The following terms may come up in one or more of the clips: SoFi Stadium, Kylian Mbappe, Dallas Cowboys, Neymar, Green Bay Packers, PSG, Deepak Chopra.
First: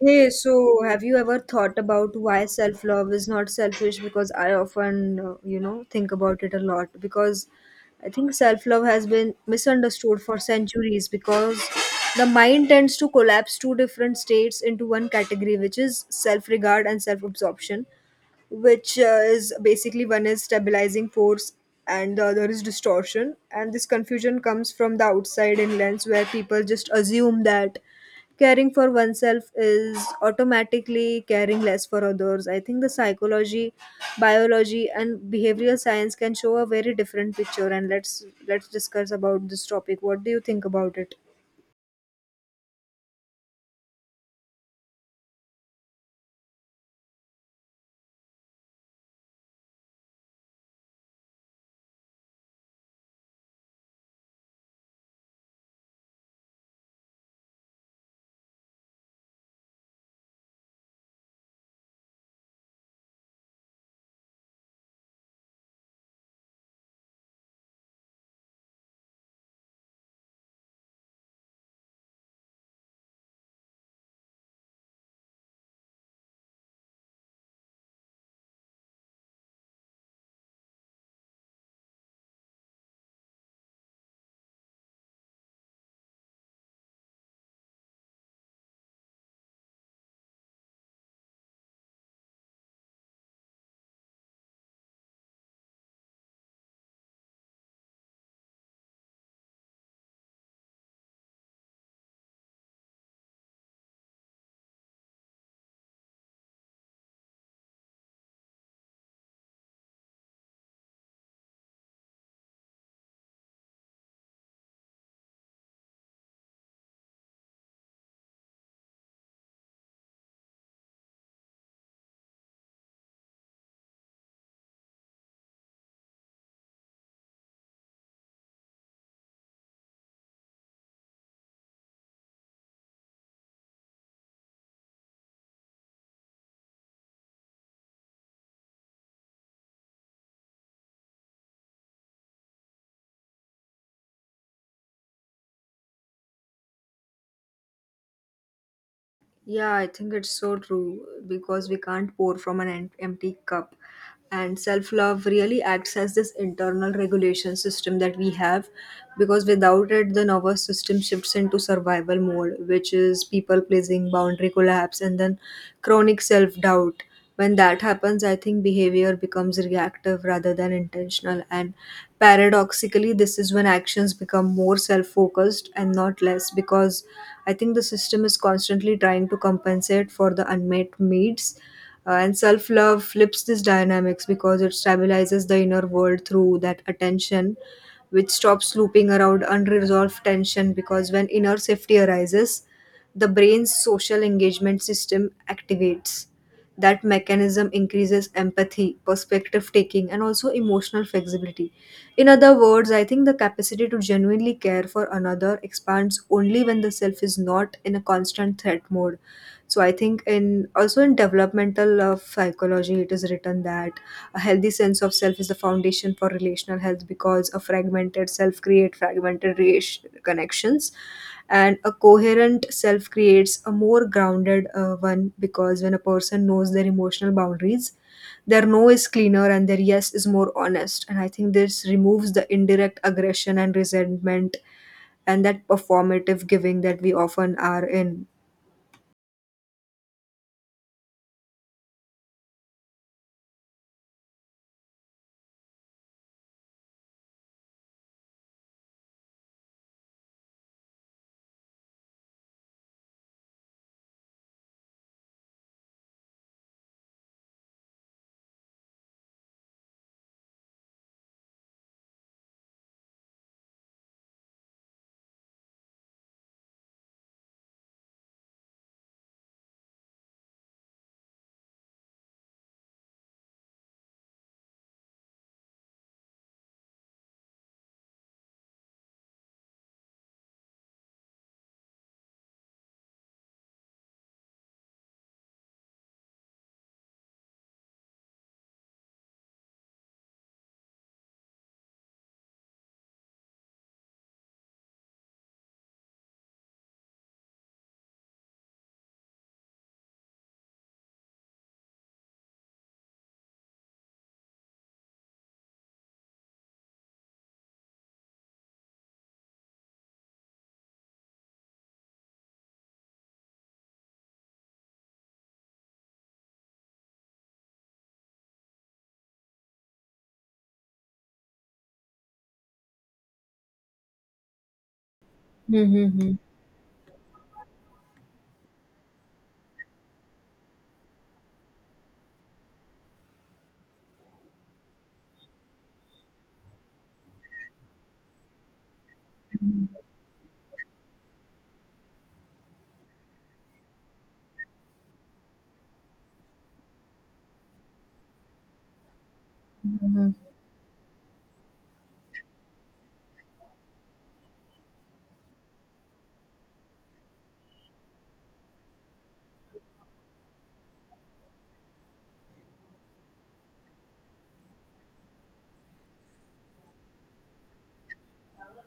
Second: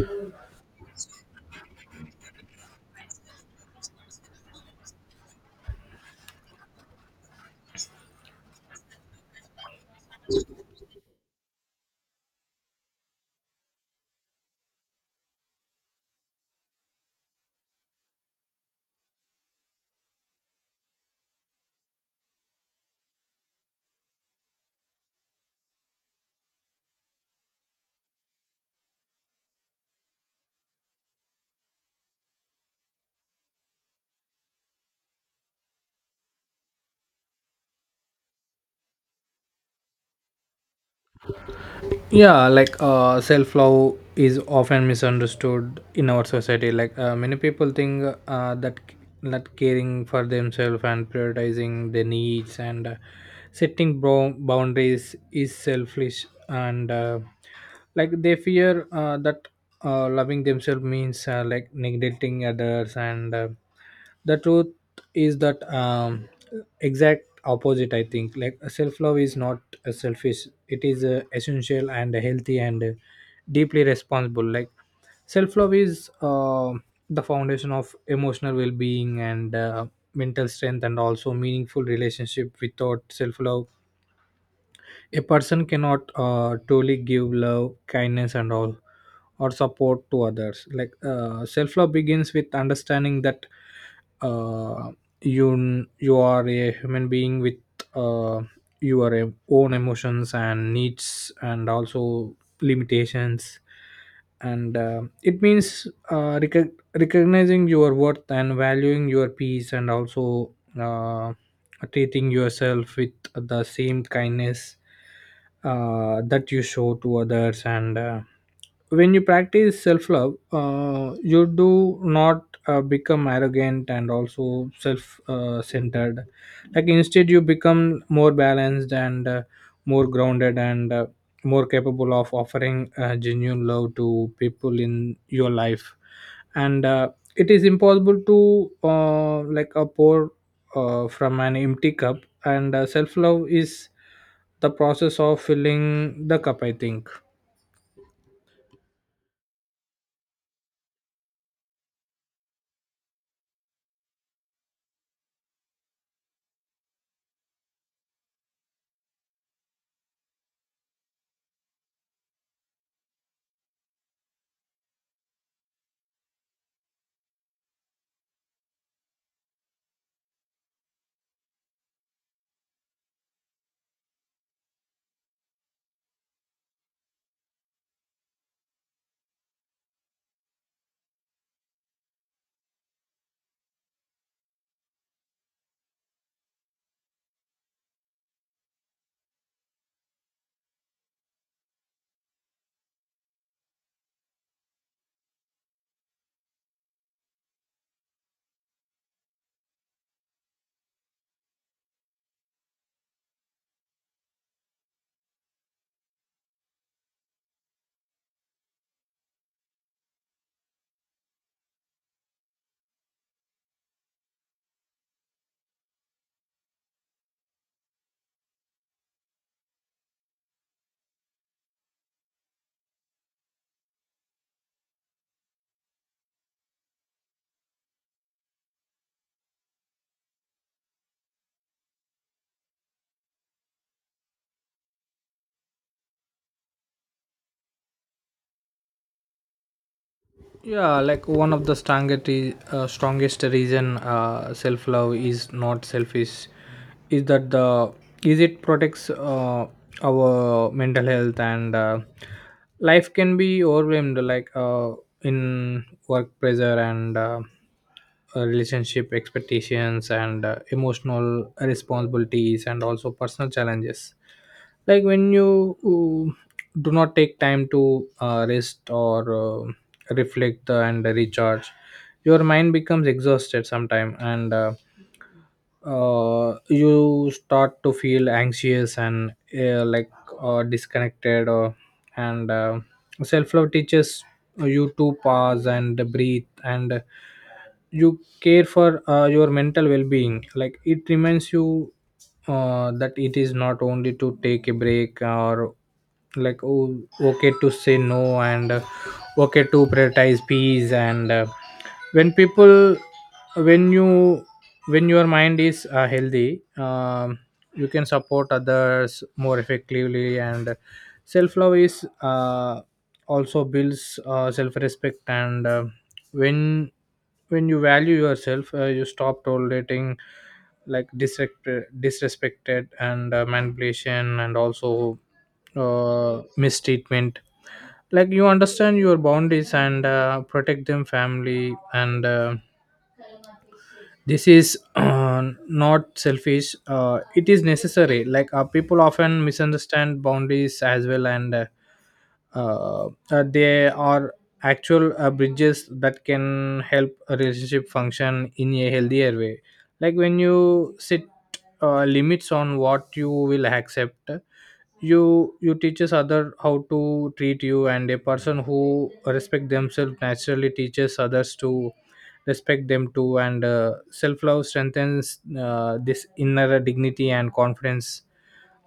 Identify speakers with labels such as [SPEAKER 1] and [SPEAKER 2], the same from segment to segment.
[SPEAKER 1] Hey, so have you ever thought about why self-love is not selfish? Because I often, think about it a lot. Because I think self-love has been misunderstood for centuries because the mind tends to collapse two different states into one category, which is self-regard and self-absorption, which is basically one is stabilizing force and the other is distortion. And this confusion comes from the outside in lens where people just assume that caring for oneself is automatically caring less for others. I think the psychology, biology, and behavioral science can show a very different picture. And let's discuss about this topic. What do you think about it?
[SPEAKER 2] Yeah. Self-love is often misunderstood in our society, many people think that caring for themselves and prioritizing their needs, and setting boundaries is selfish, and they fear that loving themselves means neglecting others, and the truth is that exact opposite, I think. Self love is not a selfish, it is essential and healthy, and deeply responsible. Self love is the foundation of emotional well being, and mental strength, and also meaningful relationship. Without self love, a person cannot truly give love, kindness, and all or support to others. Self love begins with understanding that uh, you you are a human being with uh, your own emotions and needs, and also limitations. And it means recognizing your worth, and valuing your peace, and also uh, treating yourself with the same kindness that you show to others. And when you practice self love, you do not become arrogant, and also self centered. Instead, you become more balanced, and more grounded, and more capable of offering genuine love to people in your life. And it is impossible to a pour from an empty cup. And self love is the process of filling the cup, I think.
[SPEAKER 1] Yeah, I think it's so true because we can't pour from an empty cup. And self love really acts as this internal regulation system that we have because without it, the nervous system shifts into survival mode, which is people pleasing, boundary collapse, and then chronic self doubt. When that happens, I think behavior becomes reactive rather than intentional. And paradoxically, this is when actions become more self focused and not less because I think the system is constantly trying to compensate for the unmet needs. And self love flips this dynamics because it stabilizes the inner world through that attention which stops looping around unresolved tension because when inner safety arises, the brain's social engagement system activates that mechanism increases empathy, perspective taking, and also emotional flexibility. In other words, I think the capacity to genuinely care for another expands only when the self is not in a constant threat mode. So I think in also in developmental psychology, it is written that a healthy sense of self is the foundation for relational health because a fragmented self creates fragmented connections, and a coherent self creates a more grounded one because when a person knows their emotional boundaries, their no is cleaner and their yes is more honest. And I think this removes the indirect aggression and resentment and that performative giving that we often are in.
[SPEAKER 2] Yeah. One of the strongest strongest reason self love is not selfish is that the is it protects our mental health. And Life can be overwhelmed, in work pressure, and relationship expectations, and emotional responsibilities, and also personal challenges. When you uh, do not take time to rest or uh, reflect and recharge, your mind becomes exhausted sometime, and you start to feel anxious and uh, like disconnected or. And self-love teaches you to pause and breathe, and you care for your mental well-being. It reminds you that it is not only to take a break, or oh, okay to say no, and okay to prioritize peace. And when people when you when your mind is healthy, you can support others more effectively. And self-love is also builds self-respect, and when when you value yourself, you stop tolerating disrespect, disrespected, and manipulation, and also
[SPEAKER 1] Mm-hmm.
[SPEAKER 2] mistreatment. You understand your boundaries, and protect them family. And This is not selfish, it is necessary. People often misunderstand boundaries as well, and they are actual bridges that can help a relationship function in a healthier way. When you set limits on what you will accept, you teaches other how to treat you, and a person who respect themselves naturally teaches others to respect them too. And self-love strengthens this inner dignity and confidence.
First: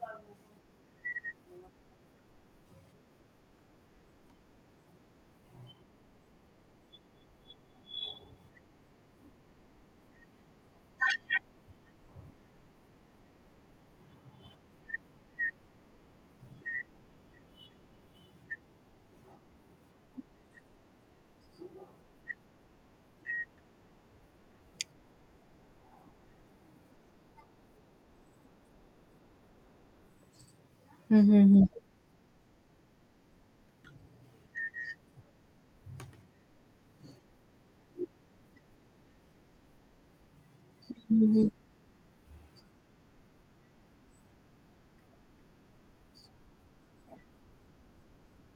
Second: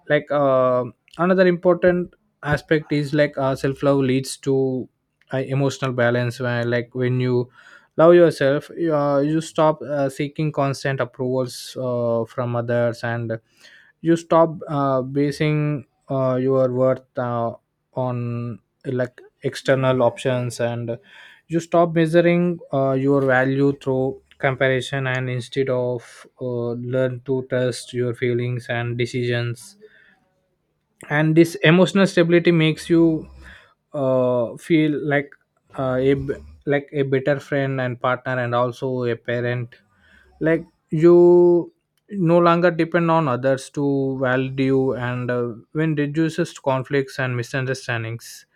[SPEAKER 2] like uh, Another important aspect is, self love leads to emotional balance, where when you love yourself, you, you stop seeking constant approvals from others, and you stop basing your worth on external options, and you stop measuring your value through comparison, and instead of learn to trust your feelings and decisions. And this emotional stability makes you feel like uh, a b- a better friend, and partner, and also a parent. like you no longer depend on others to validate you, and when reduces conflicts and misunderstandings,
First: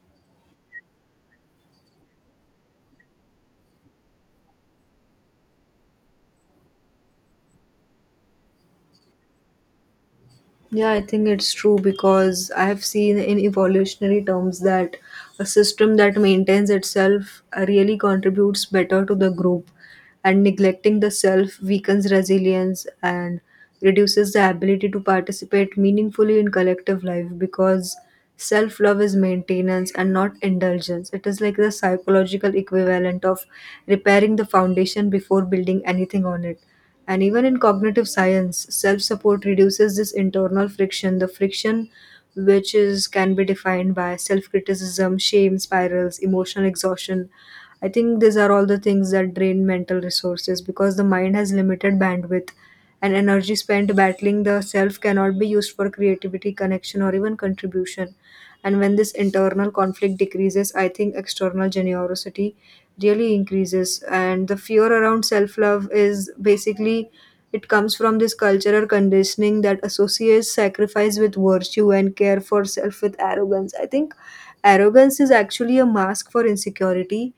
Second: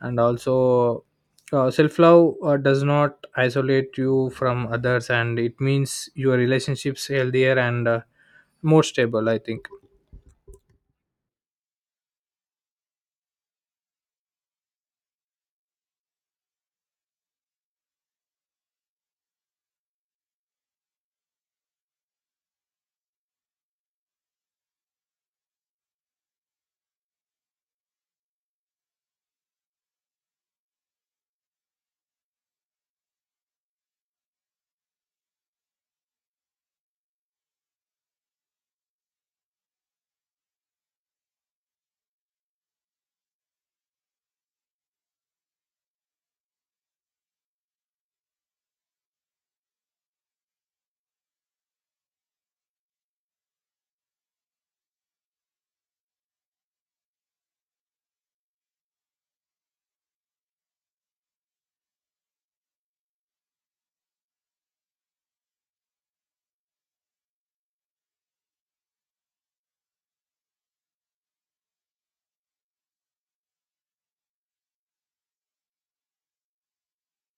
[SPEAKER 2] and also self-love does not isolate you from others, and it means your relationships healthier, and more stable, I think.
[SPEAKER 1] Yeah, I think it's true because I have seen in evolutionary terms that a system that maintains itself really contributes better to the group, and neglecting the self weakens resilience and reduces the ability to participate meaningfully in collective life because self love is maintenance and not indulgence. It is like the psychological equivalent of repairing the foundation before building anything on it. And even in cognitive science, self support reduces this internal friction, the friction which is can be defined by self criticism, shame spirals, emotional exhaustion. I think these are all the things that drain mental resources because the mind has limited bandwidth and energy spent battling the self cannot be used for creativity, connection, or even contribution. And when this internal conflict decreases, I think external generosity really increases. And the fear around self love is basically it comes from this cultural conditioning that associates sacrifice with virtue and care for self with arrogance. I think arrogance is actually a mask for insecurity,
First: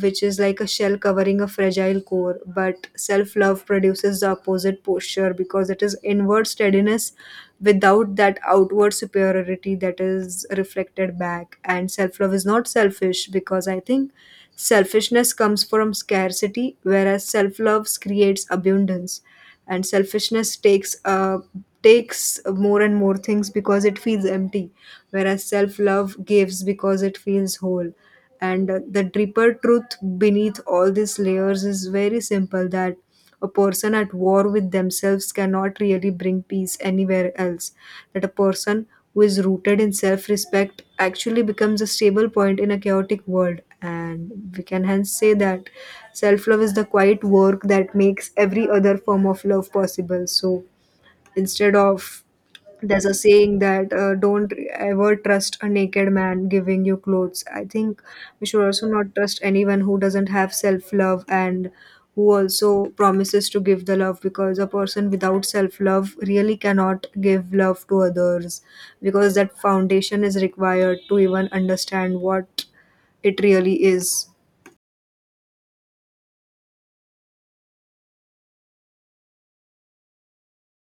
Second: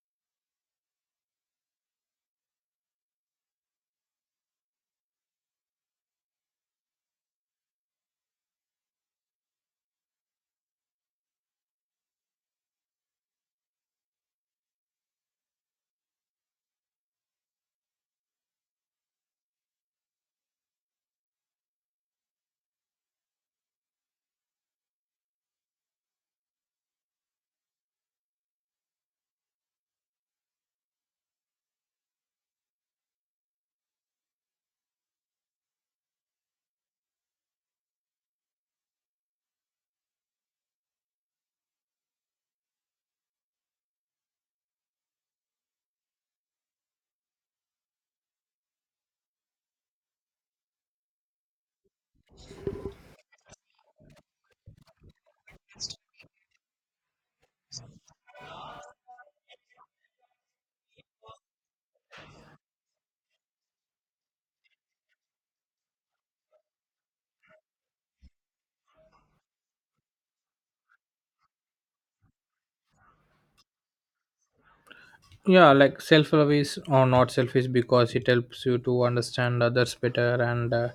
[SPEAKER 1] which is like a shell covering a fragile core. But self love produces the opposite posture because it is inward steadiness without that outward superiority that is reflected back. And self love is not selfish because I think selfishness comes from scarcity, whereas self love creates abundance. And selfishness takes more and more things because it feels empty, whereas self love gives because it feels whole, and the deeper truth beneath all these layers is very simple, that a person at war with themselves cannot really bring peace anywhere else, that a person who is rooted in self-respect actually becomes a stable point in a chaotic world. And we can hence say that self-love is the quiet work that makes every other form of love possible. So instead of, there's a saying that don't ever trust a naked man giving you clothes. I think we should also not trust anyone who doesn't have self love and who also promises to give the love, because a person without self love really cannot give love to others because that foundation is required to even understand what it really is.
[SPEAKER 2] Yeah. Self-love or not selfish because it helps you to understand others better, and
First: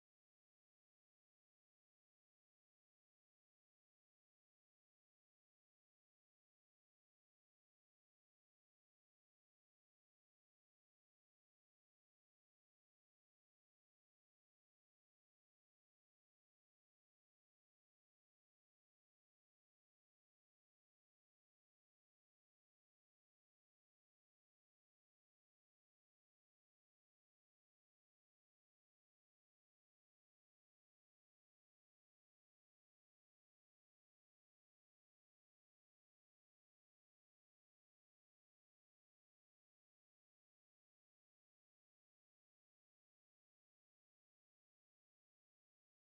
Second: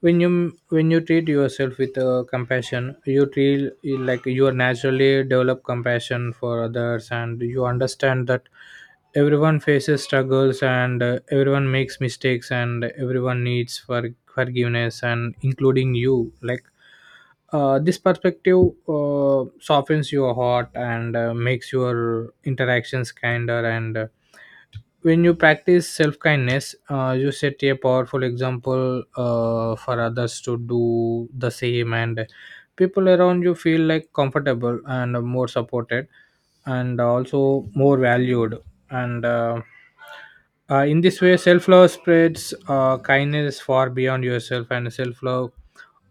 [SPEAKER 2] when you treat yourself with compassion, you feel like you are naturally develop compassion for others, and you understand that everyone faces struggles, and everyone makes mistakes, and everyone needs for forgiveness and including you. This perspective softens your heart, and makes your interactions kinder. And when you practice self kindness, you set a powerful example for others to do the same, and people around you feel like comfortable and more supported, and also more valued. And in this way, self love spreads kindness far beyond yourself, and self love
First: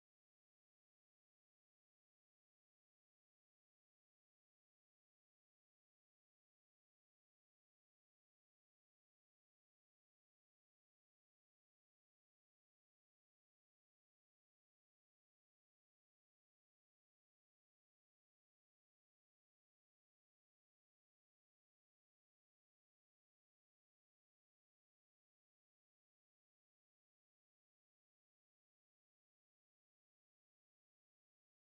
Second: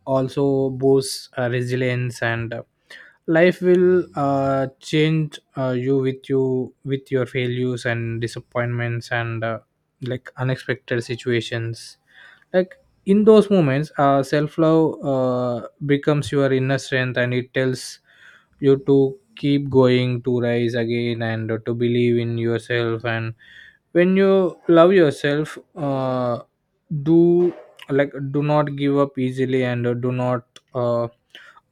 [SPEAKER 2] also boosts resilience, and life will change you with your failures and disappointments, and unexpected situations. like in those moments, self-love becomes your inner strength, and it tells you to keep going, to rise again, and to believe in yourself. And when you love yourself, do do not give up easily, and do not uh,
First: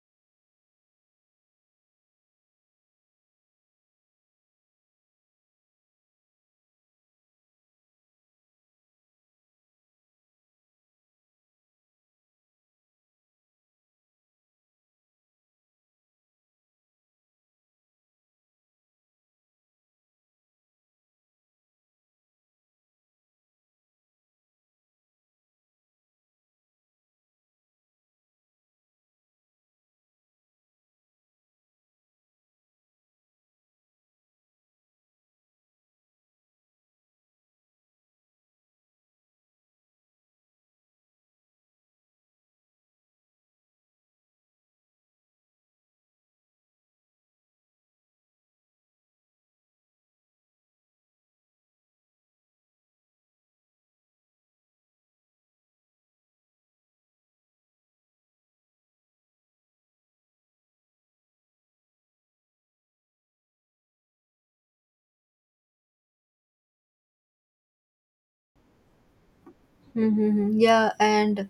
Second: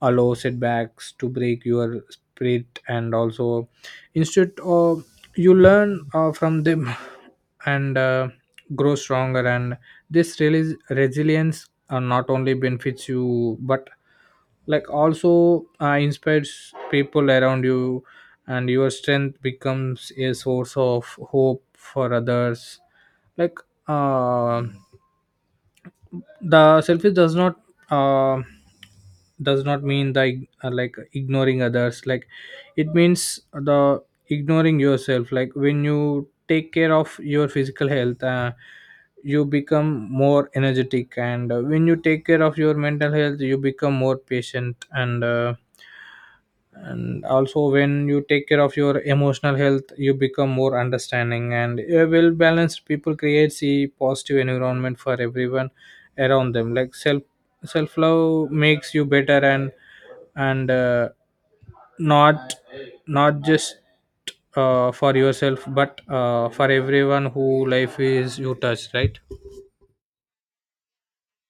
[SPEAKER 2] allow setbacks to break your spirit, and also instead of you learn from them and grow stronger. And this really resilience not only benefits you, but also inspires people around you, and your strength becomes a source of hope for others. like uh, the selfish does not uh, mean the ignoring others. It means the ignoring yourself. When you take care of your physical health, you become more energetic, and when you take care of your mental health, you become more patient, and also when you take care of your emotional health, you become more understanding, and a well balanced people creates a positive environment for everyone around them. Self love makes you better, and not not just for yourself, but for everyone who life is you touch, right?
[SPEAKER 1] Mm-hmm. Yeah, and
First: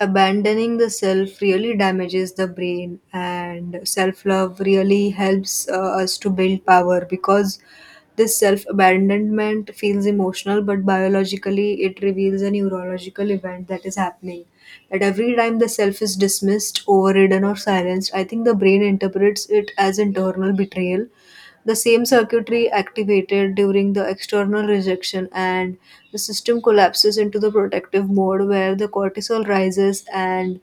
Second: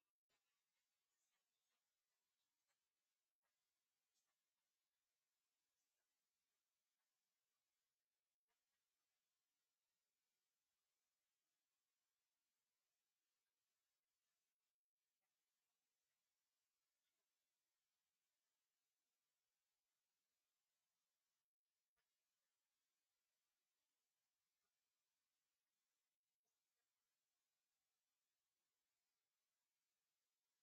[SPEAKER 1] abandoning the self really damages the brain, and self love really helps us to build power because this self abandonment feels emotional, but biologically, it reveals a neurological event that is happening. That every time the self is dismissed, overridden, or silenced, I think the brain interprets it as internal betrayal, the same circuitry activated during the external rejection, and the system collapses into the protective mode where the cortisol rises and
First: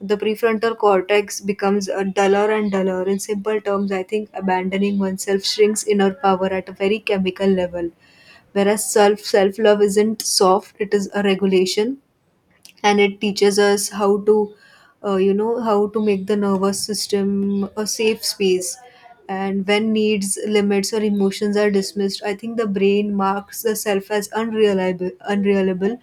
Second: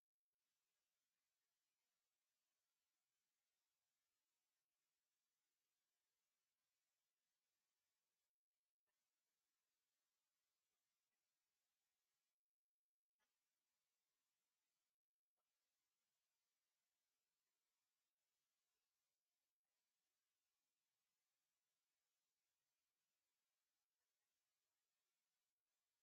[SPEAKER 1] the prefrontal cortex becomes duller and duller. In simple terms, I think abandoning oneself shrinks inner power at a very chemical level, whereas self love isn't soft; it is a regulation and it teaches us how to you know how to make the nervous system a safe space. And when needs limits or emotions are dismissed, I think the brain marks the self as unreliable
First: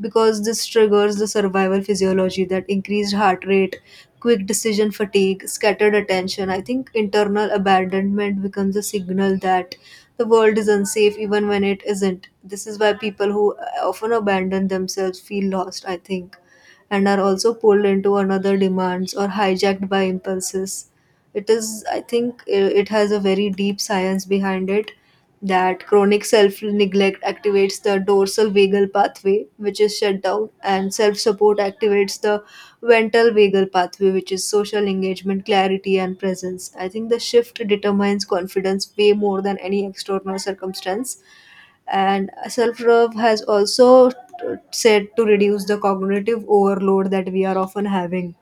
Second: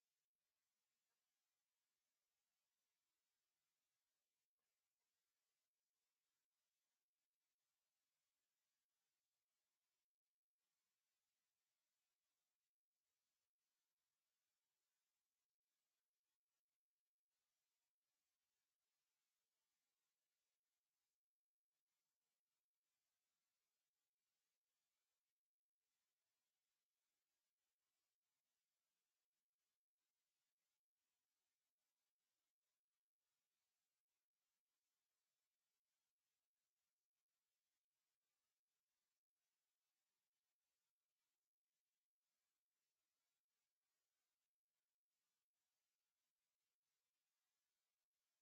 [SPEAKER 1] because this triggers the survival physiology, that increased heart rate, quick decision fatigue, scattered attention. I think internal abandonment becomes a signal that the world is unsafe even when it isn't. This is why people who often abandon themselves feel lost, I think, and are also pulled into another demands or hijacked by impulses. It is, I think, it has a very deep science behind it that chronic self neglect activates the dorsal vagal pathway, which is shut down, and self support activates the ventral vagal pathway, which is social engagement, clarity, and presence. I think the shift determines confidence way more than any external circumstance. And self love has also said to reduce the cognitive overload that we are often having.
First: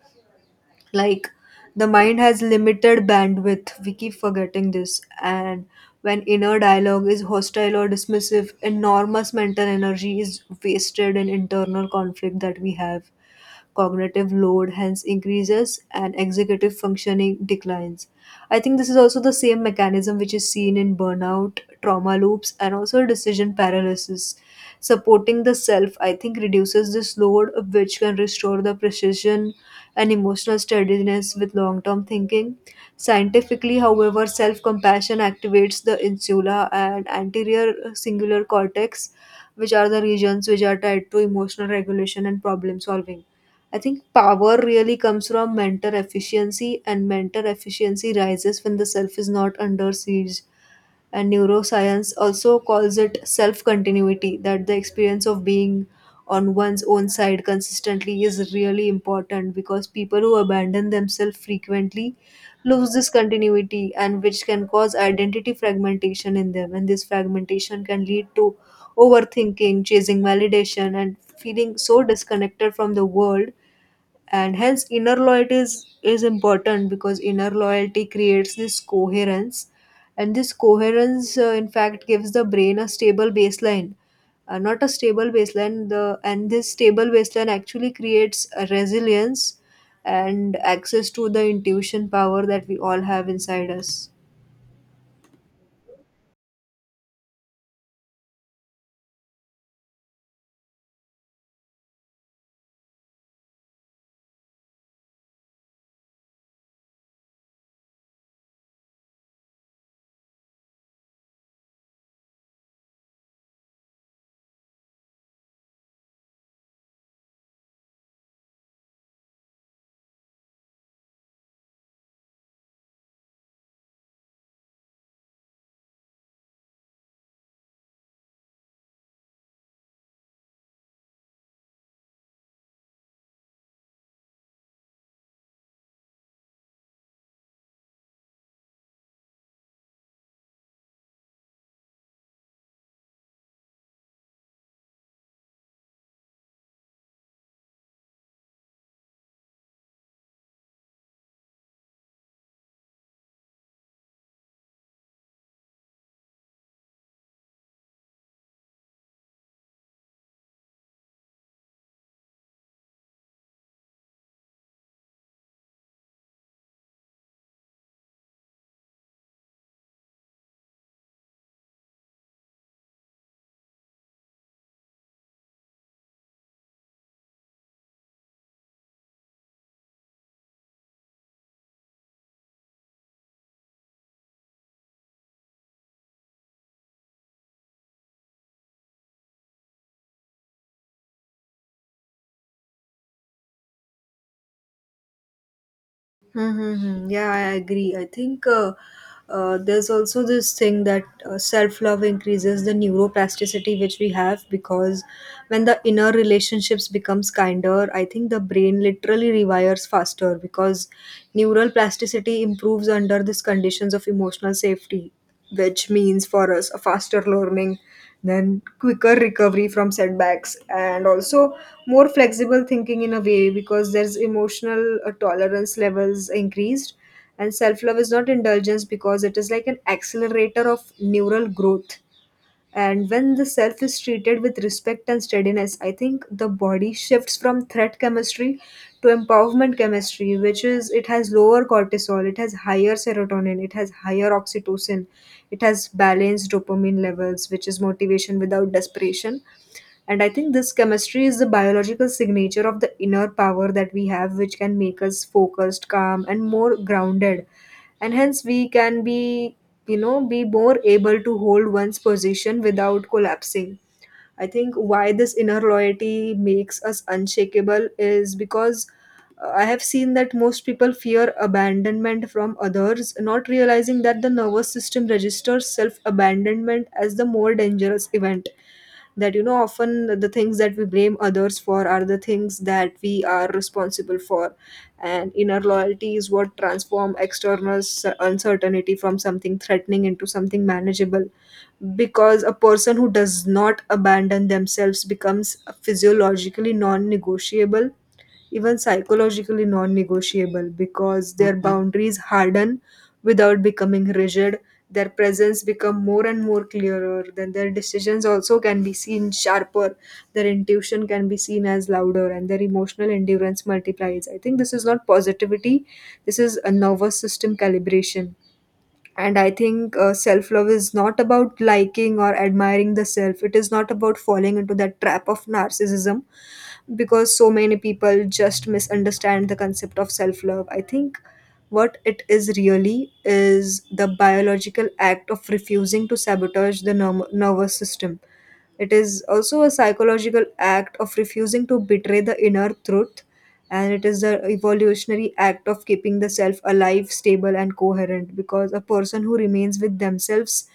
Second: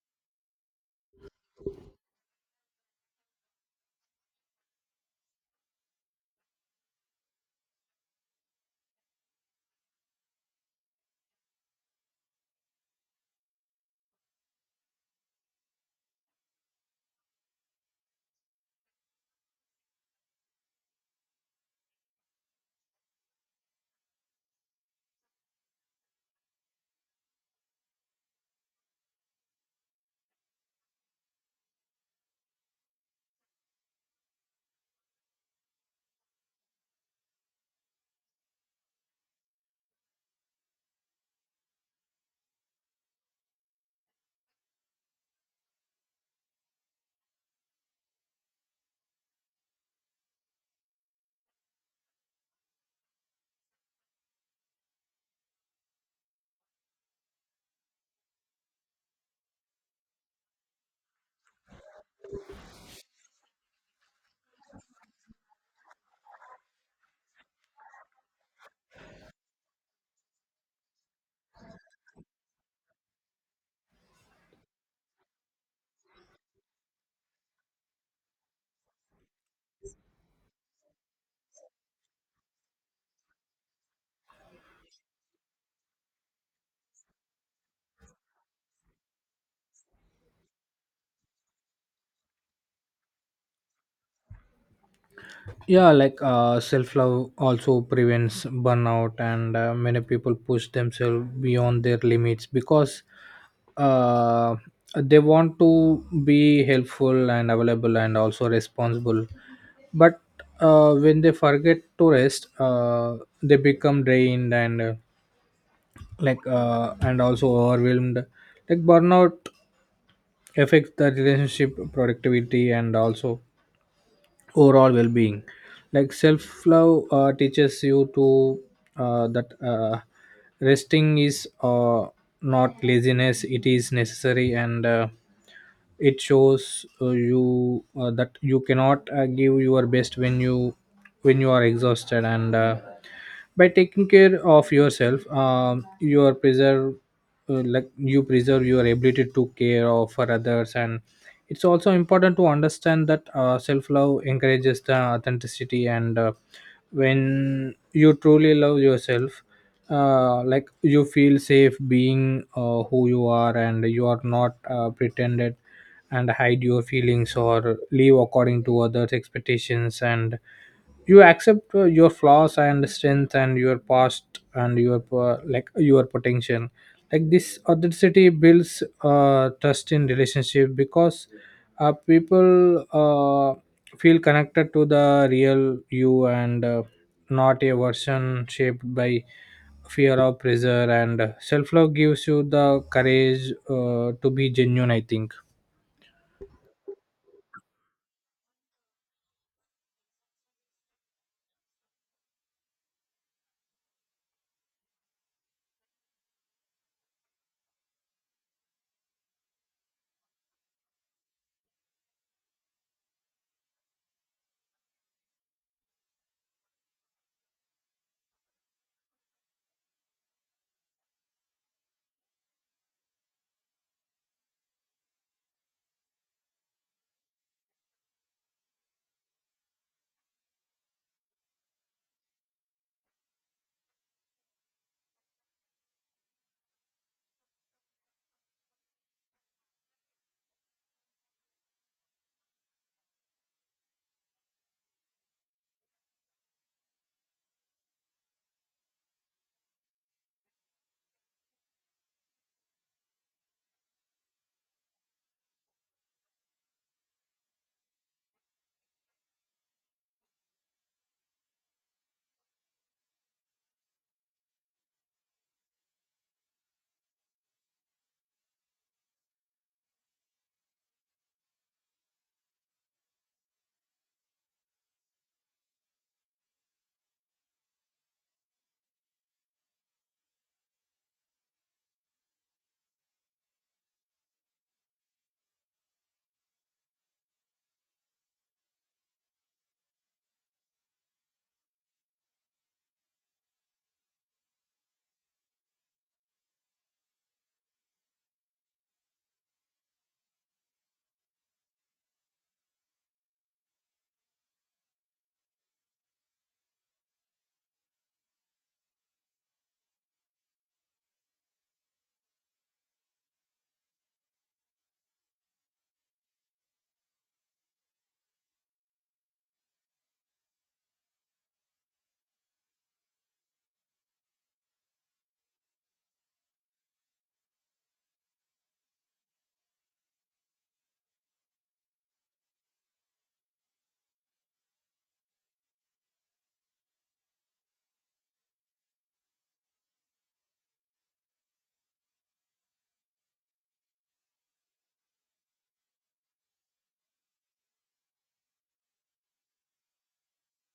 [SPEAKER 1] Like, the mind has limited bandwidth, we keep forgetting this. And when inner dialogue is hostile or dismissive, enormous mental energy is wasted in internal conflict that we have. Cognitive load hence increases and executive functioning declines. I think this is also the same mechanism which is seen in burnout, trauma loops, and also decision paralysis. Supporting the self, I think, reduces this load, which can restore the precision and emotional steadiness with long term thinking. Scientifically, however, self compassion activates the insula and anterior singular cortex, which are the regions which are tied to emotional regulation and problem solving. I think power really comes from mental efficiency, and mental efficiency rises when the self is not under siege. And neuroscience also calls it self continuity, that the experience of being on one's own side consistently is really important because people who abandon themselves frequently lose this continuity, and which can cause identity fragmentation in them, and this fragmentation can lead to overthinking, chasing validation, and feeling so disconnected from the world. And hence inner loyalty is important because inner loyalty creates this coherence, and this coherence in fact gives the brain a stable baseline, not a stable baseline the and this stable baseline actually creates a resilience and access to the intuition power that we all have inside us.
[SPEAKER 2] Yeah. Self love also prevents burnout, and many people push themselves beyond their limits because uh, they want to be helpful and available and also responsible. But when they forget to rest, they become drained, and and also overwhelmed. Burnout affects the relationship productivity, and also overall well-being. Self-love teaches you to that resting is not laziness, it is necessary. And It shows you that you cannot give your best when you are exhausted. And by taking care of yourself, you are preserve, you preserve your ability to care of for others. And it's also important to understand that self-love encourages the authenticity, and when you truly love yourself, you feel safe being who you are, and you are not pretended and hide your feelings, or live according to others expectations, and you accept your flaws, and strength, and your past, and your your potential. This authenticity builds trust in relationship, because people feel connected to the real you, and not a version shaped by fear or pressure. And self-love gives you the courage to be genuine, I think.
[SPEAKER 1] Mm-hmm. Yeah, I agree. I think there's also this thing that self love increases the neuroplasticity which we have because when the inner relationships becomes kinder, I think the brain literally rewires faster because neural plasticity improves under these conditions of emotional safety, which means for us a faster learning, then quicker recovery from setbacks, and also more flexible thinking in a way because there's emotional tolerance levels increased. And self love is not indulgence because it is like an accelerator of neural growth. And when the self is treated with respect and steadiness, I think the body shifts from threat chemistry to empowerment chemistry, which is it has lower cortisol, it has higher serotonin, it has higher oxytocin, it has balanced dopamine levels, which is motivation without desperation. And I think this chemistry is the biological signature of the inner power that we have, which can make us focused, calm, and more grounded. And hence, we can be, you know, be more able to hold one's position without collapsing. I think why this inner loyalty makes us unshakable is because I have seen that most people fear abandonment from others, not realizing that the nervous system registers self abandonment as the more dangerous event, that you know often the things that we blame others for are the things that we are responsible for. And inner loyalty is what transform external uncertainty from something threatening into something manageable, because a person who does not abandon themselves becomes physiologically non-negotiable, even psychologically non negotiable because their boundaries harden without becoming rigid. Their presence become more and more clearer, then their decisions also can be seen sharper, their intuition can be seen as louder, and their emotional endurance multiplies. I think this is not positivity, this is a nervous system calibration. And I think self love is not about liking or admiring the self. It is not about falling into that trap of narcissism because so many people just misunderstand the concept of self love. I think what it is really is the biological act of refusing to sabotage the nervous system. It is also a psychological act of refusing to betray the inner truth, and it is the evolutionary act of keeping the self alive, stable, and coherent, because a person who remains with themselves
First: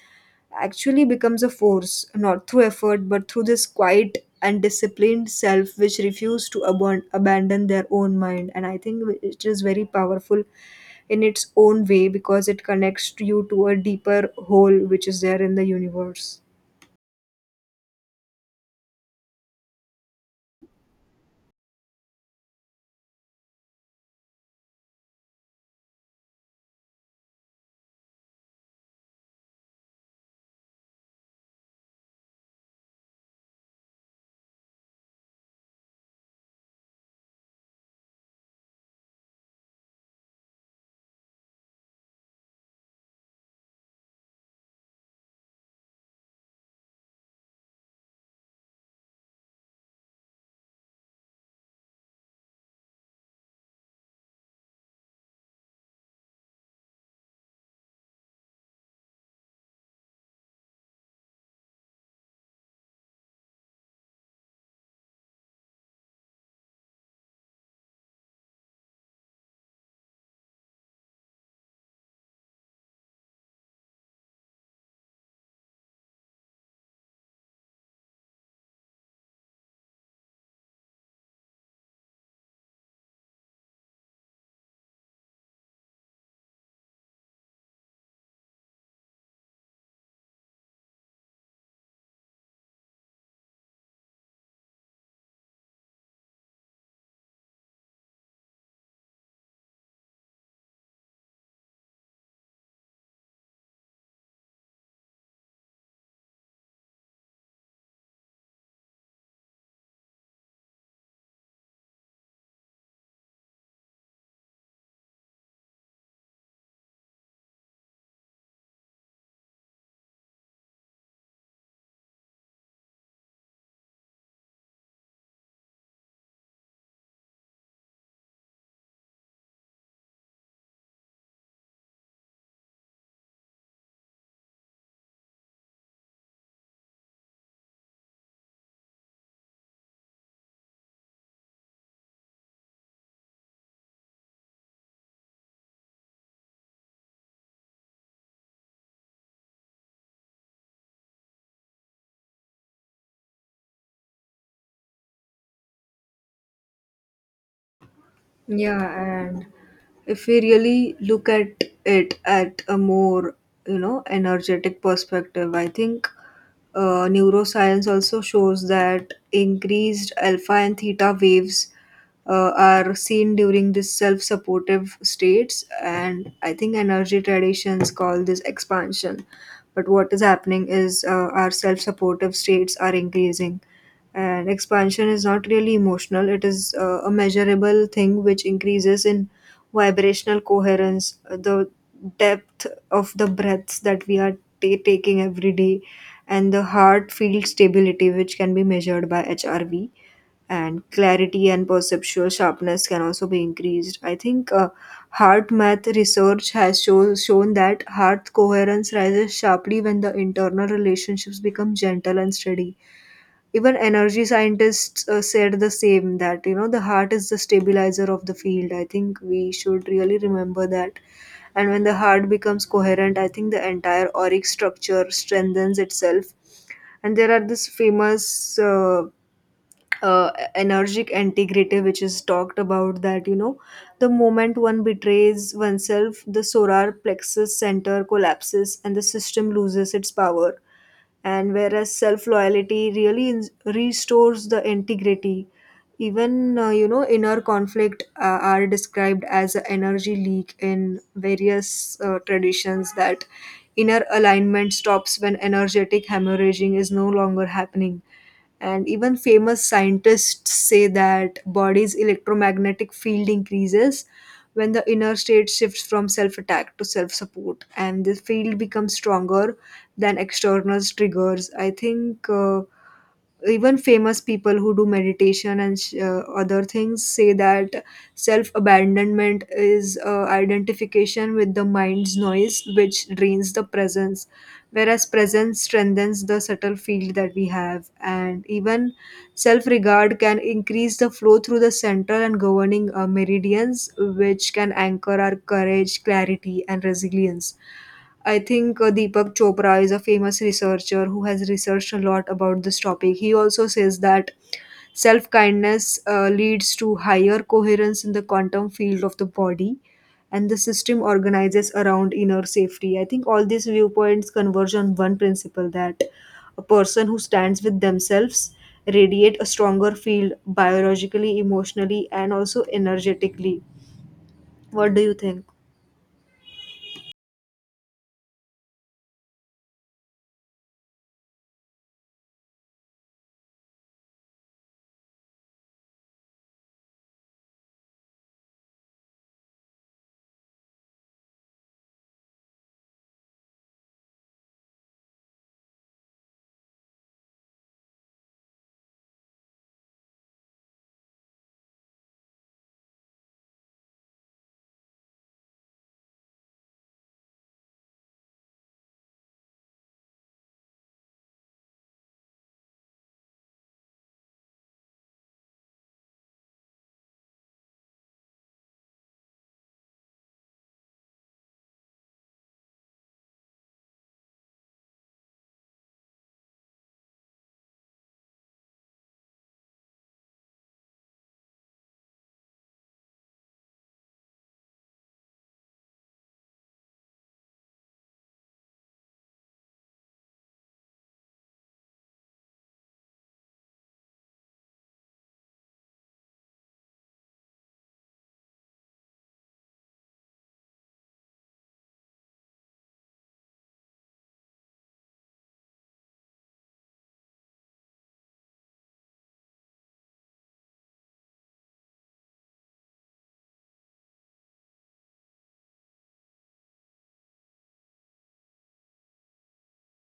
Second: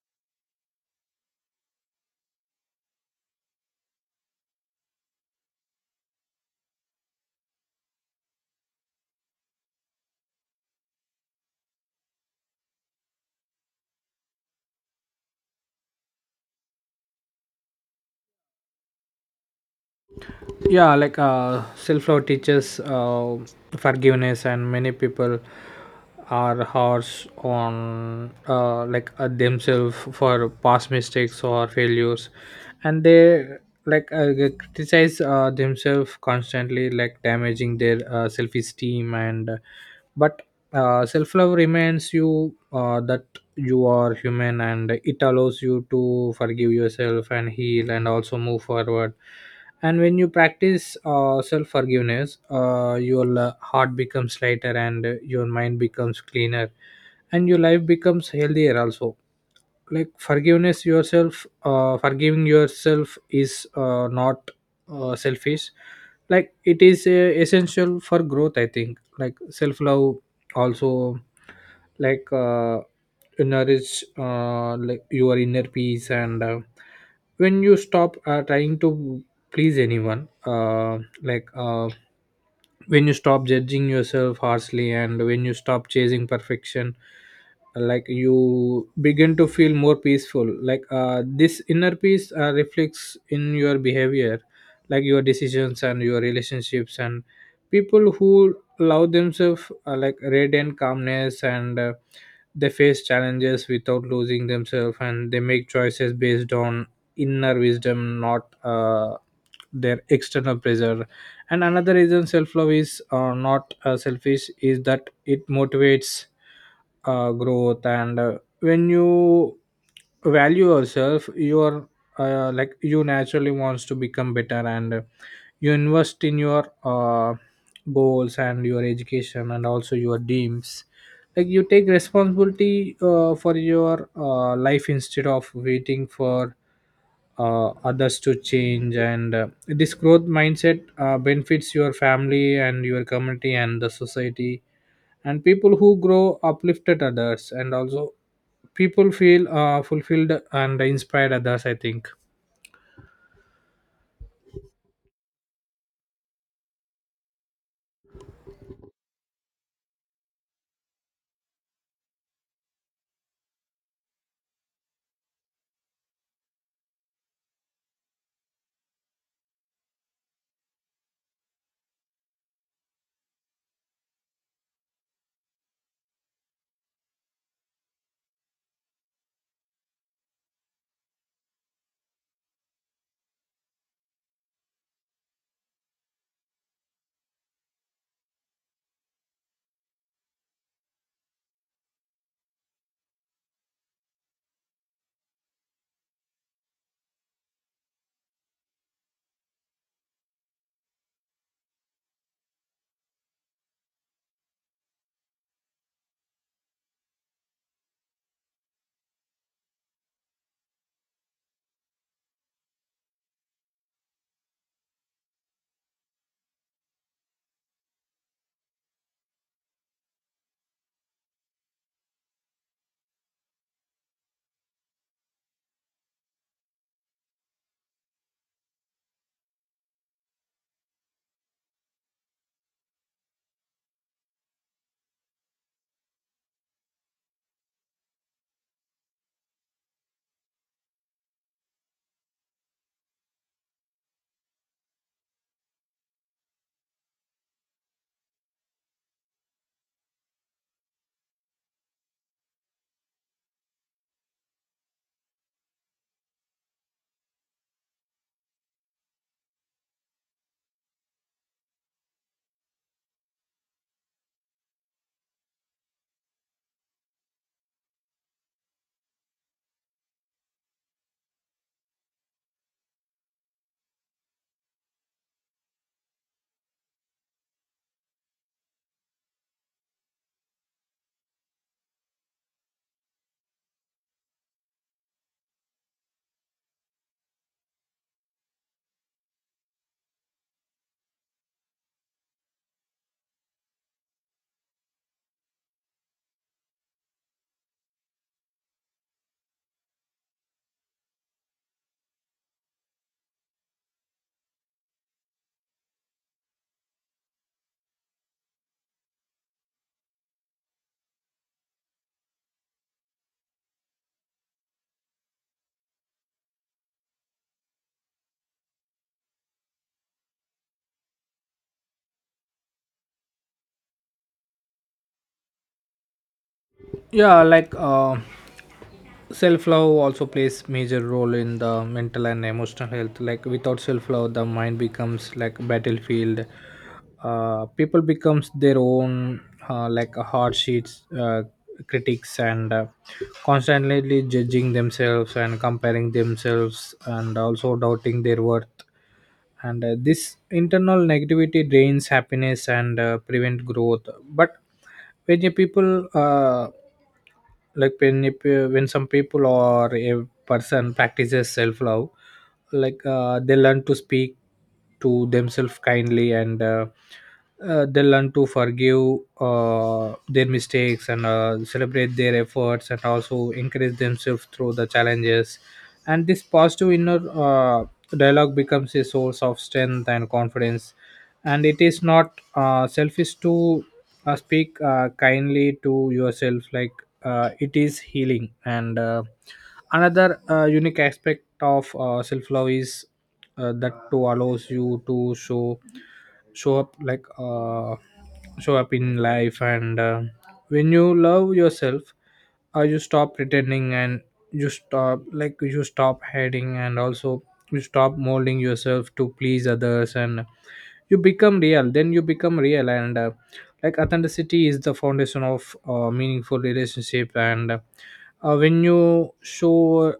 [SPEAKER 1] actually becomes a force, not through effort, but through this quiet and disciplined self which refuse to abandon their own mind. And I think it is very powerful in its own way because it connects you to a deeper whole which is there in the universe.
[SPEAKER 2] Yeah. Self-love teaches forgiveness, and many people are harsh on themselves for past mistakes or failures, and they they criticize themselves constantly, damaging their self-esteem. And but uh, self love reminds you that you are human, and it allows you to forgive yourself, and heal, and also move forward. And when you practice self forgiveness, your heart becomes lighter, and your mind becomes cleaner, and your life becomes healthier also. Forgiveness yourself, forgiving yourself is not selfish. It is essential for growth, I think. Self love also like uh, nourish your inner peace. And When you stop trying to please anyone, when you stop judging yourself harshly, and when you stop chasing perfection, you begin to feel more peaceful. This inner peace reflects in your behavior, your decisions, and your relationships. And people who allow themselves radiant calmness, and they face challenges without losing themselves, and they make choices based on inner wisdom, not their external pressure. And another reason self-love is not selfish is that it motivates growth, and when you value yourself, you are you naturally wants to become better, and you invest in your goals, and your education, and also your dreams. You take responsibility for your life, instead of waiting for others to change. And This growth mindset benefits your family, and your community, and the society, and people who grow uplifted others, and also people feel fulfilled and inspired others, I think.
[SPEAKER 1] Yeah, and if we really look at it at a more, you know, energetic perspective, I think neuroscience also shows that increased alpha and theta waves are seen during this self-supportive states, and I think energy traditions call this expansion. But what is happening is our self-supportive states are increasing, and expansion is not really emotional. It is a measurable thing which increases in vibrational coherence, the depth of the breaths that we are ta taking every day, and the heart field stability, which can be measured by HRV, and clarity and perceptual sharpness can also be increased. I think heart math research has shown that heart coherence rises sharply when the internal relationships become gentle and steady. Even energy scientists said the same, that you know the heart is the stabilizer of the field. I think we should really remember that. And when the heart becomes coherent, I think the entire auric structure strengthens itself. And there are this famous energetic integrative which is talked about, that you know the moment one betrays oneself, the solar plexus center collapses and the system loses its power. And whereas self loyalty really restores the integrity. Even you know, inner conflict are described as an energy leak in various traditions, that inner alignment stops when energetic hemorrhaging is no longer happening. And even famous scientists say that body's electromagnetic field increases when the inner state shifts from self-attack to self-support, and the field becomes stronger than external triggers. I think even famous people who do meditation and other things say that self abandonment is identification with the mind's noise, which drains the presence, whereas presence strengthens the subtle field that we have. And even self regard can increase the flow through the central and governing meridians, which can anchor our courage, clarity, and resilience. I think Deepak Chopra is a famous researcher who has researched a lot about this topic. He also says that self kindness leads to higher coherence in the quantum field of the body, and the system organizes around inner safety. I think all these viewpoints converge on one principle, that a person who stands with themselves radiate a stronger field biologically, emotionally, and also energetically. What do you think?
[SPEAKER 2] Yeah. Self love also plays major role in the mental and emotional health. Without self love the mind becomes Like battlefield. People becomes their own like a hard sheets, critics, and constantly judging themselves and comparing themselves and also doubting their worth. And this internal negativity drains happiness and prevent growth. But when the people, like when if, when some people or a person practices self love, they learn to speak to themselves kindly, and they learn to forgive their mistakes and celebrate their efforts and also encourage themselves through the challenges. And this positive inner dialogue becomes a source of strength and confidence. And it is not selfish to speak kindly to yourself. Like it is healing. And uh, another uh, unique aspect of self love is that to allows you to show up, show up in life. And when you love yourself, you stop pretending, and you stop hiding, and also you stop molding yourself to please others, and you become real. And Like authenticity is the foundation of meaningful relationship. And when you show uh,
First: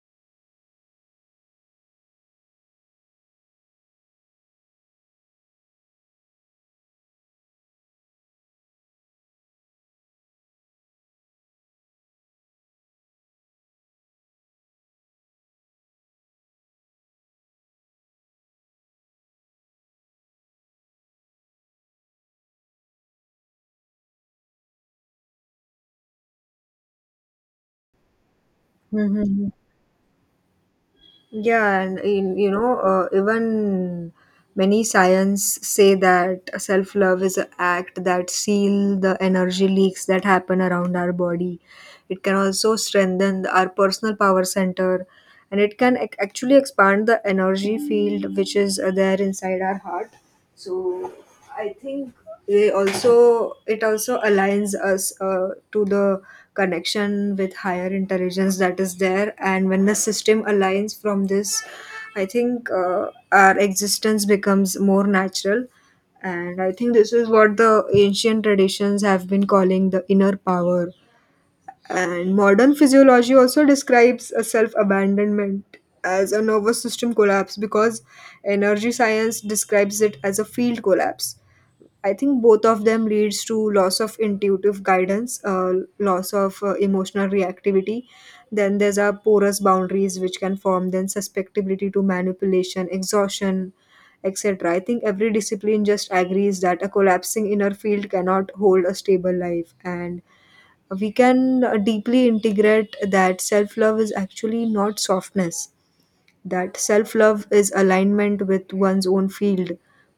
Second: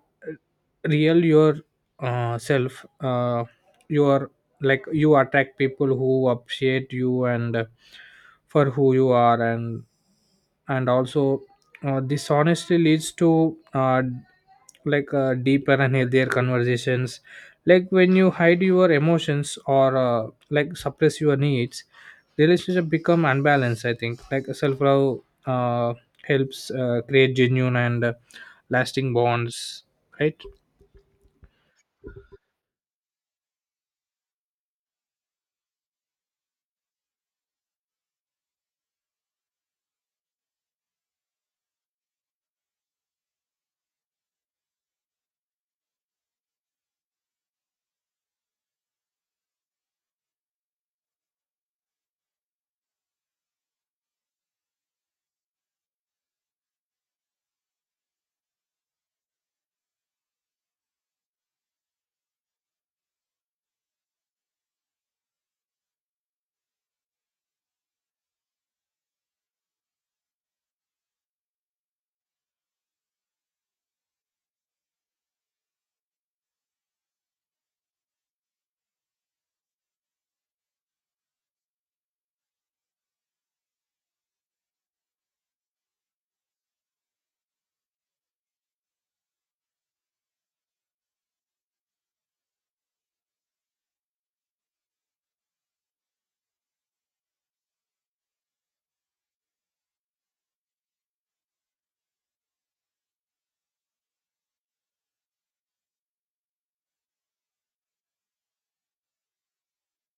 [SPEAKER 2] real your self, you are, like, you attract people who appreciate you and for who you are. And also, this honestly leads to, deeper and healthier conversations. Like when you hide your emotions or, like, suppress your needs, relationship become unbalanced, I think. Like self-love uh, helps create genuine and lasting
[SPEAKER 1] Mhm.
[SPEAKER 2] bonds, right?
[SPEAKER 1] Yeah, and in, you know, even many science say that self-love is an act that seal the energy leaks that happen around our body. It can also strengthen our personal power center, and it can actually expand the energy field, which is there inside our heart. So I think they also it also aligns us to the connection with higher intelligence that is there. And when the system aligns from this, I think our existence becomes more natural. And I think this is what the ancient traditions have been calling the inner power. And modern physiology also describes a self abandonment as a nervous system collapse, because energy science describes it as a field collapse. I think both of them leads to loss of intuitive guidance, loss of emotional reactivity. Then there's our porous boundaries which can form, then susceptibility to manipulation, exhaustion, etc. I think every discipline just agrees that a collapsing inner field cannot hold a stable life, and we can deeply integrate that self love is actually not softness, that self love is alignment with one's own field,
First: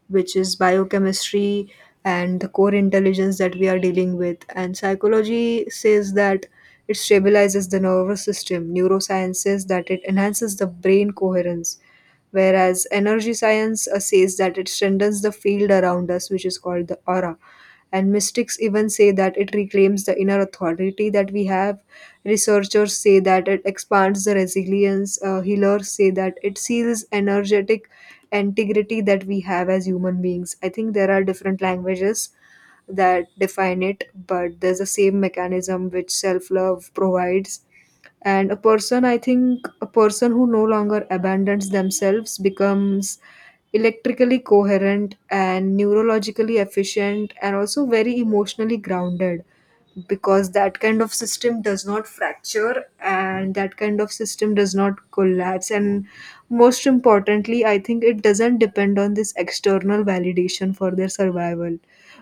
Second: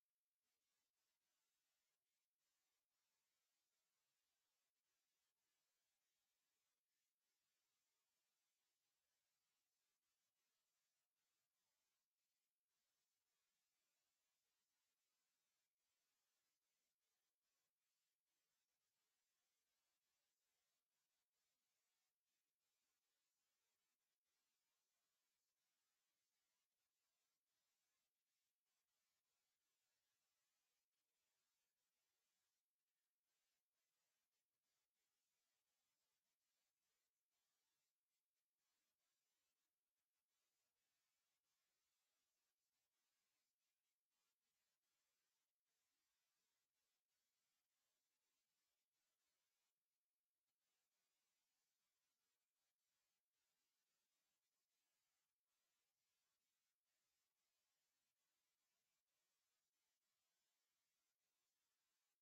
[SPEAKER 1] which is biochemistry and the core intelligence that we are dealing with. And psychology says that it stabilizes the nervous system, neuroscience says that it enhances the brain coherence, whereas energy science says that it strengthens the field around us, which is called the aura. And mystics even say that it reclaims the inner authority that we have. Researchers say that it expands the resilience. Healers say that it seals energetic integrity that we have as human beings. I think there are different languages that define it, but there's the same mechanism which self love provides. And a person I think a person who no longer abandons themselves becomes electrically coherent and neurologically efficient and also very emotionally grounded, because that kind of system does not fracture, and that kind of system does not collapse. And most importantly, I think it doesn't depend on this external validation for their survival,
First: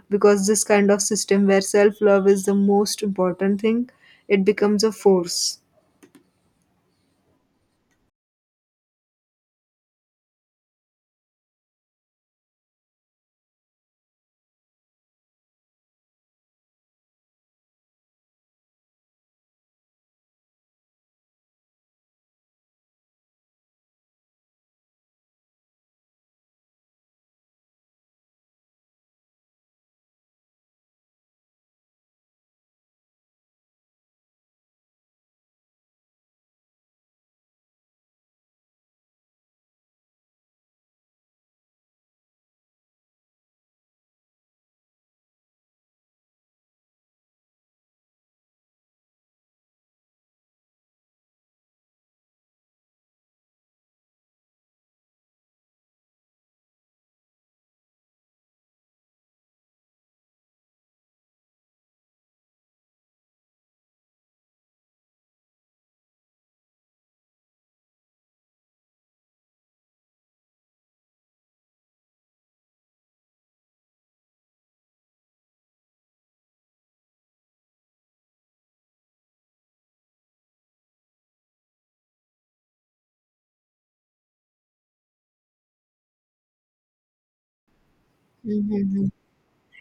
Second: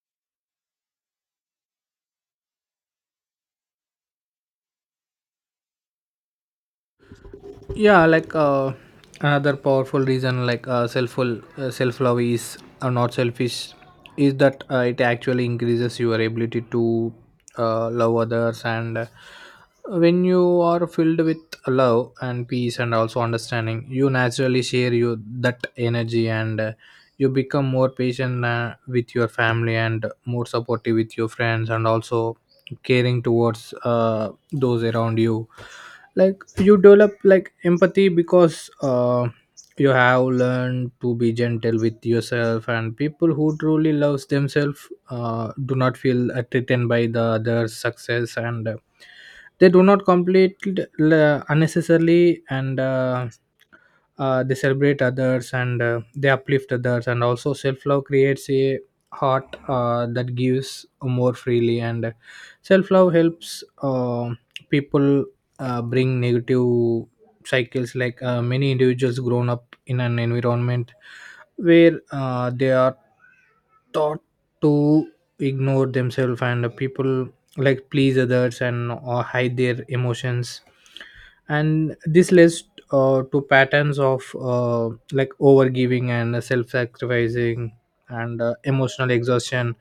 [SPEAKER 1] because this kind of system where self love is the most important thing, it becomes a force.
[SPEAKER 2] Yeah. Another powerful reason, like selfful self-love is not selfish, is that it actually increases your ability to love others. And when you are filled with love and peace and also understanding, you naturally share you that energy, and you become more patient with your family, and more supportive with your friends, and also caring towards those around you. Like you develop, like, empathy, because you have learned to be gentle with yourself. And people who truly loves themselves do not feel threatened by the other's success, and they do not unnecessarily, and they celebrate others, and they uplift others. And also, self-love creates a heart that gives more freely. And self-love helps people bring negative cycles. Many individuals grown up in an environment where they are taught to ignore themselves, and people, like, please others and or hide their emotions. And this leads to patterns of, like, overgiving and self-sacrificing, and
[SPEAKER 1] Mhm,
[SPEAKER 2] emotional exhaustion.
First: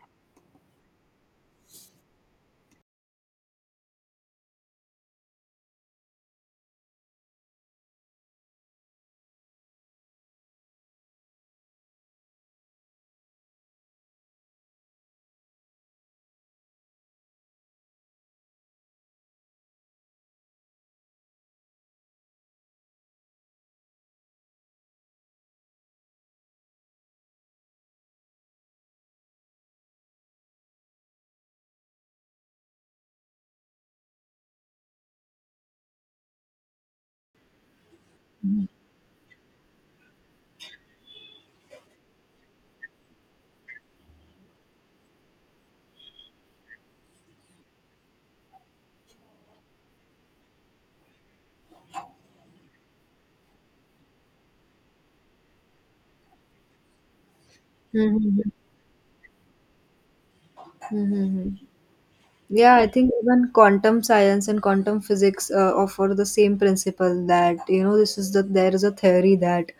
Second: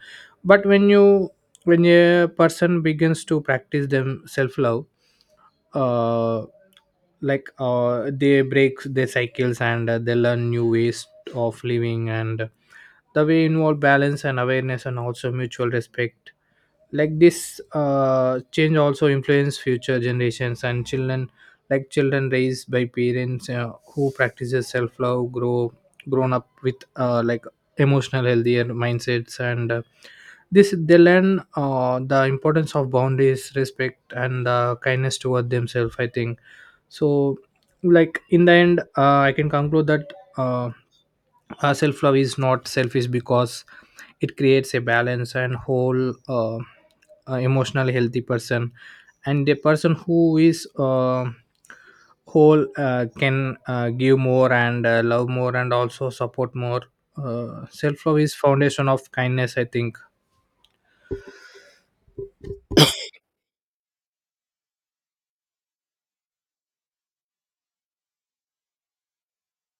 [SPEAKER 2] But when a person begins to practice them self-love, uh, they break their cycles, and they learn new ways of living, and the way involve balance and awareness and also mutual respect. Like this change also influence future generations and children. Like children raised by parents who practices self-love grown up with, like, emotional healthier mindsets, and this they learn the importance of boundaries respect, and kindness toward themselves, I think. So, like, in the end, I can conclude that, self-love is not selfish because it creates a balance and whole, emotionally healthy person. And a person who is, whole, can give more, and love more, and also support more. Self-love is
[SPEAKER 1] mhm,
[SPEAKER 2] foundation of kindness, I think.
[SPEAKER 1] mhm, mhm. Yeah, I think even quantum science and quantum physics offer the same principle, that you know this is the there is a theory that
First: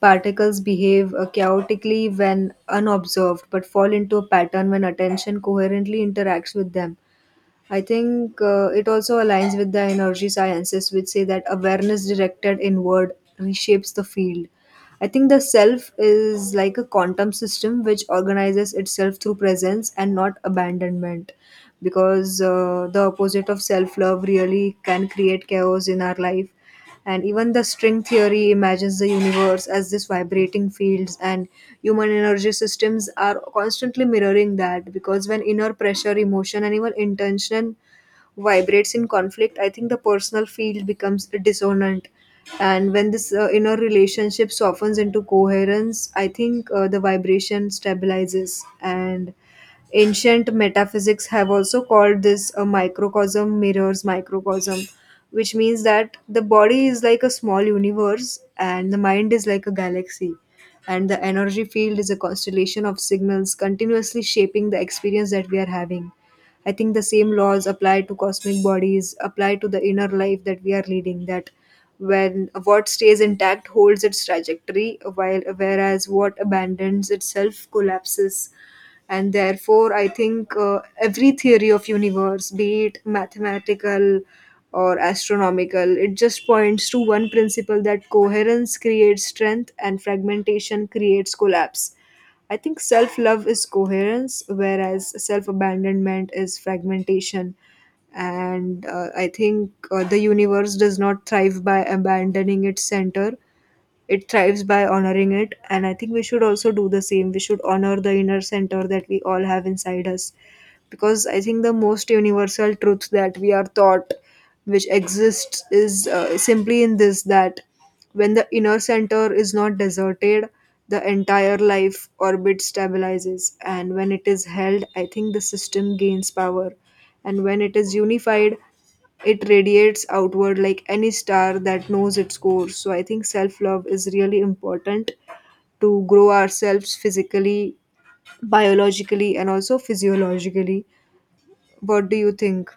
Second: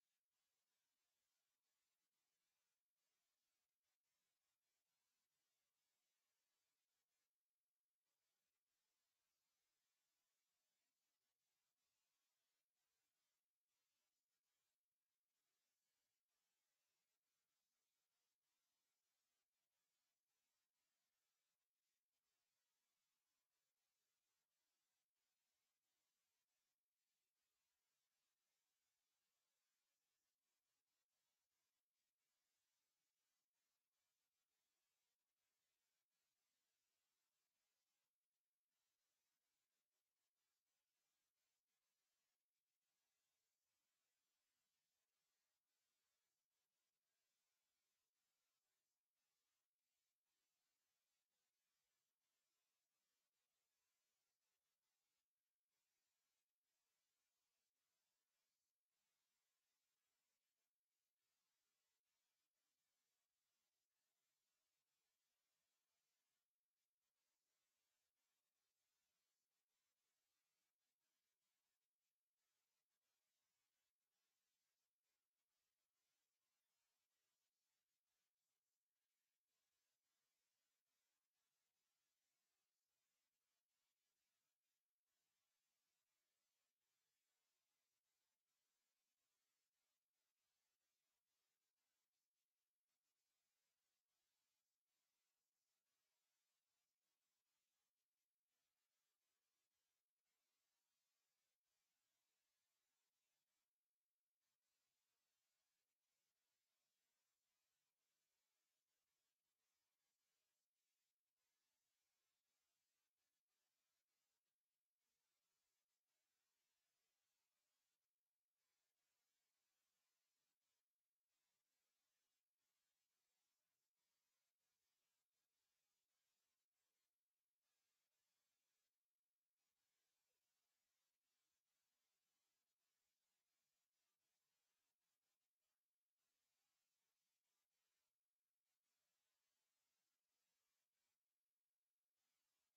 [SPEAKER 1] particles behave chaotically when unobserved, but fall into a pattern when attention coherently interacts with them. I think it also aligns with the energy sciences, which say that awareness directed inward reshapes the field. I think the self is like a quantum system which organizes itself through presence and not abandonment, because the opposite of self love really can create chaos in our life. And even the string theory imagines the universe as this vibrating fields, and human energy systems are constantly mirroring that. Because when inner pressure, emotion, and even intention vibrates in conflict, I think the personal field becomes dissonant. And when this inner relationship softens into coherence, I think the vibration stabilizes. And ancient metaphysics have also called this a microcosm mirrors microcosm, which means that the body is like a small universe and the mind is like a galaxy, and the energy field is a constellation of signals continuously shaping the experience that we are having. I think the same laws apply to cosmic bodies, apply to the inner life that we are leading. That when what stays intact holds its trajectory, while whereas what abandons itself collapses. And therefore, I think every theory of universe, be it mathematical or astronomical, it just points to one principle, that coherence creates strength and fragmentation creates collapse. I think self love is coherence, whereas self abandonment is fragmentation. And I think the universe does not thrive by abandoning its center, it thrives by honoring it. And I think we should also do the same. We should honor the inner center that we all have inside us, because I think the most universal truth that we are taught which exists is simply in this, that when the inner center is not deserted, the entire life orbit stabilizes, and when it is held, I think the system gains power. And when it is unified, it radiates outward like any star that knows its course. So I think self love is really important to grow ourselves physically, biologically, and also physiologically. What do you think?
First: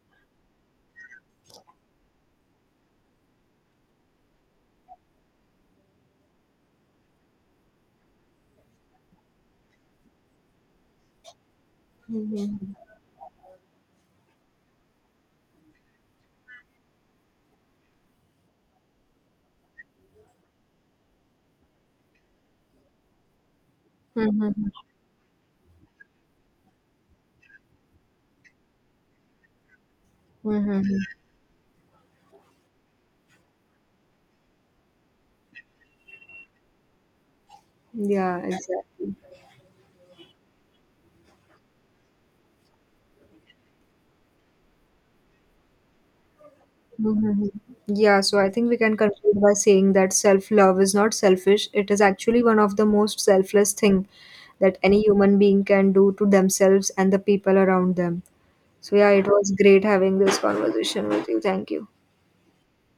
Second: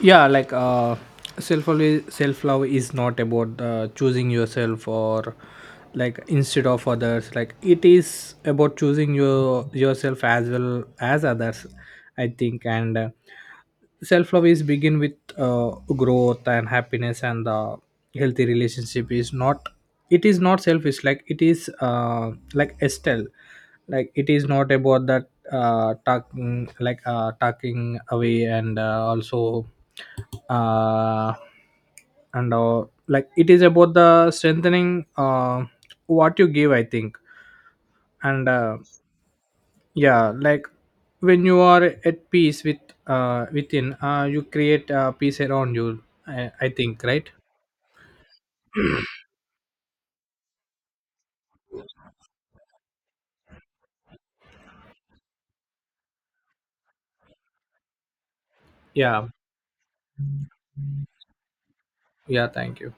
[SPEAKER 2] Yeah. Self self love is not about choosing yourself or, like, instead of others. Like it is about choosing your yourself as well as others, I think.
[SPEAKER 1] Mhm.
[SPEAKER 2] And self love is begin with, growth and happiness, and the healthy relationship is not it is not selfish. Like it is, like, estelle, like it is
[SPEAKER 1] Mhm.
[SPEAKER 2] not about that, talking away, and also
[SPEAKER 1] Mhm.
[SPEAKER 2] uh, and like it is about the strengthening what you give, I think.
[SPEAKER 1] Yeah,
[SPEAKER 2] And
[SPEAKER 1] exactly.
[SPEAKER 2] Yeah, like, when you are at peace with, within, you create peace around you. I think, right?
[SPEAKER 1] Mhm. Yeah, so I think we can conclude by saying that self love is not selfish. It is actually one of the most selfless thing that any human being can do to themselves and the people around them. So yeah, it
[SPEAKER 2] Yeah.
[SPEAKER 1] was great having this conversation with you. Thank you.
[SPEAKER 2] Yeah, thank you.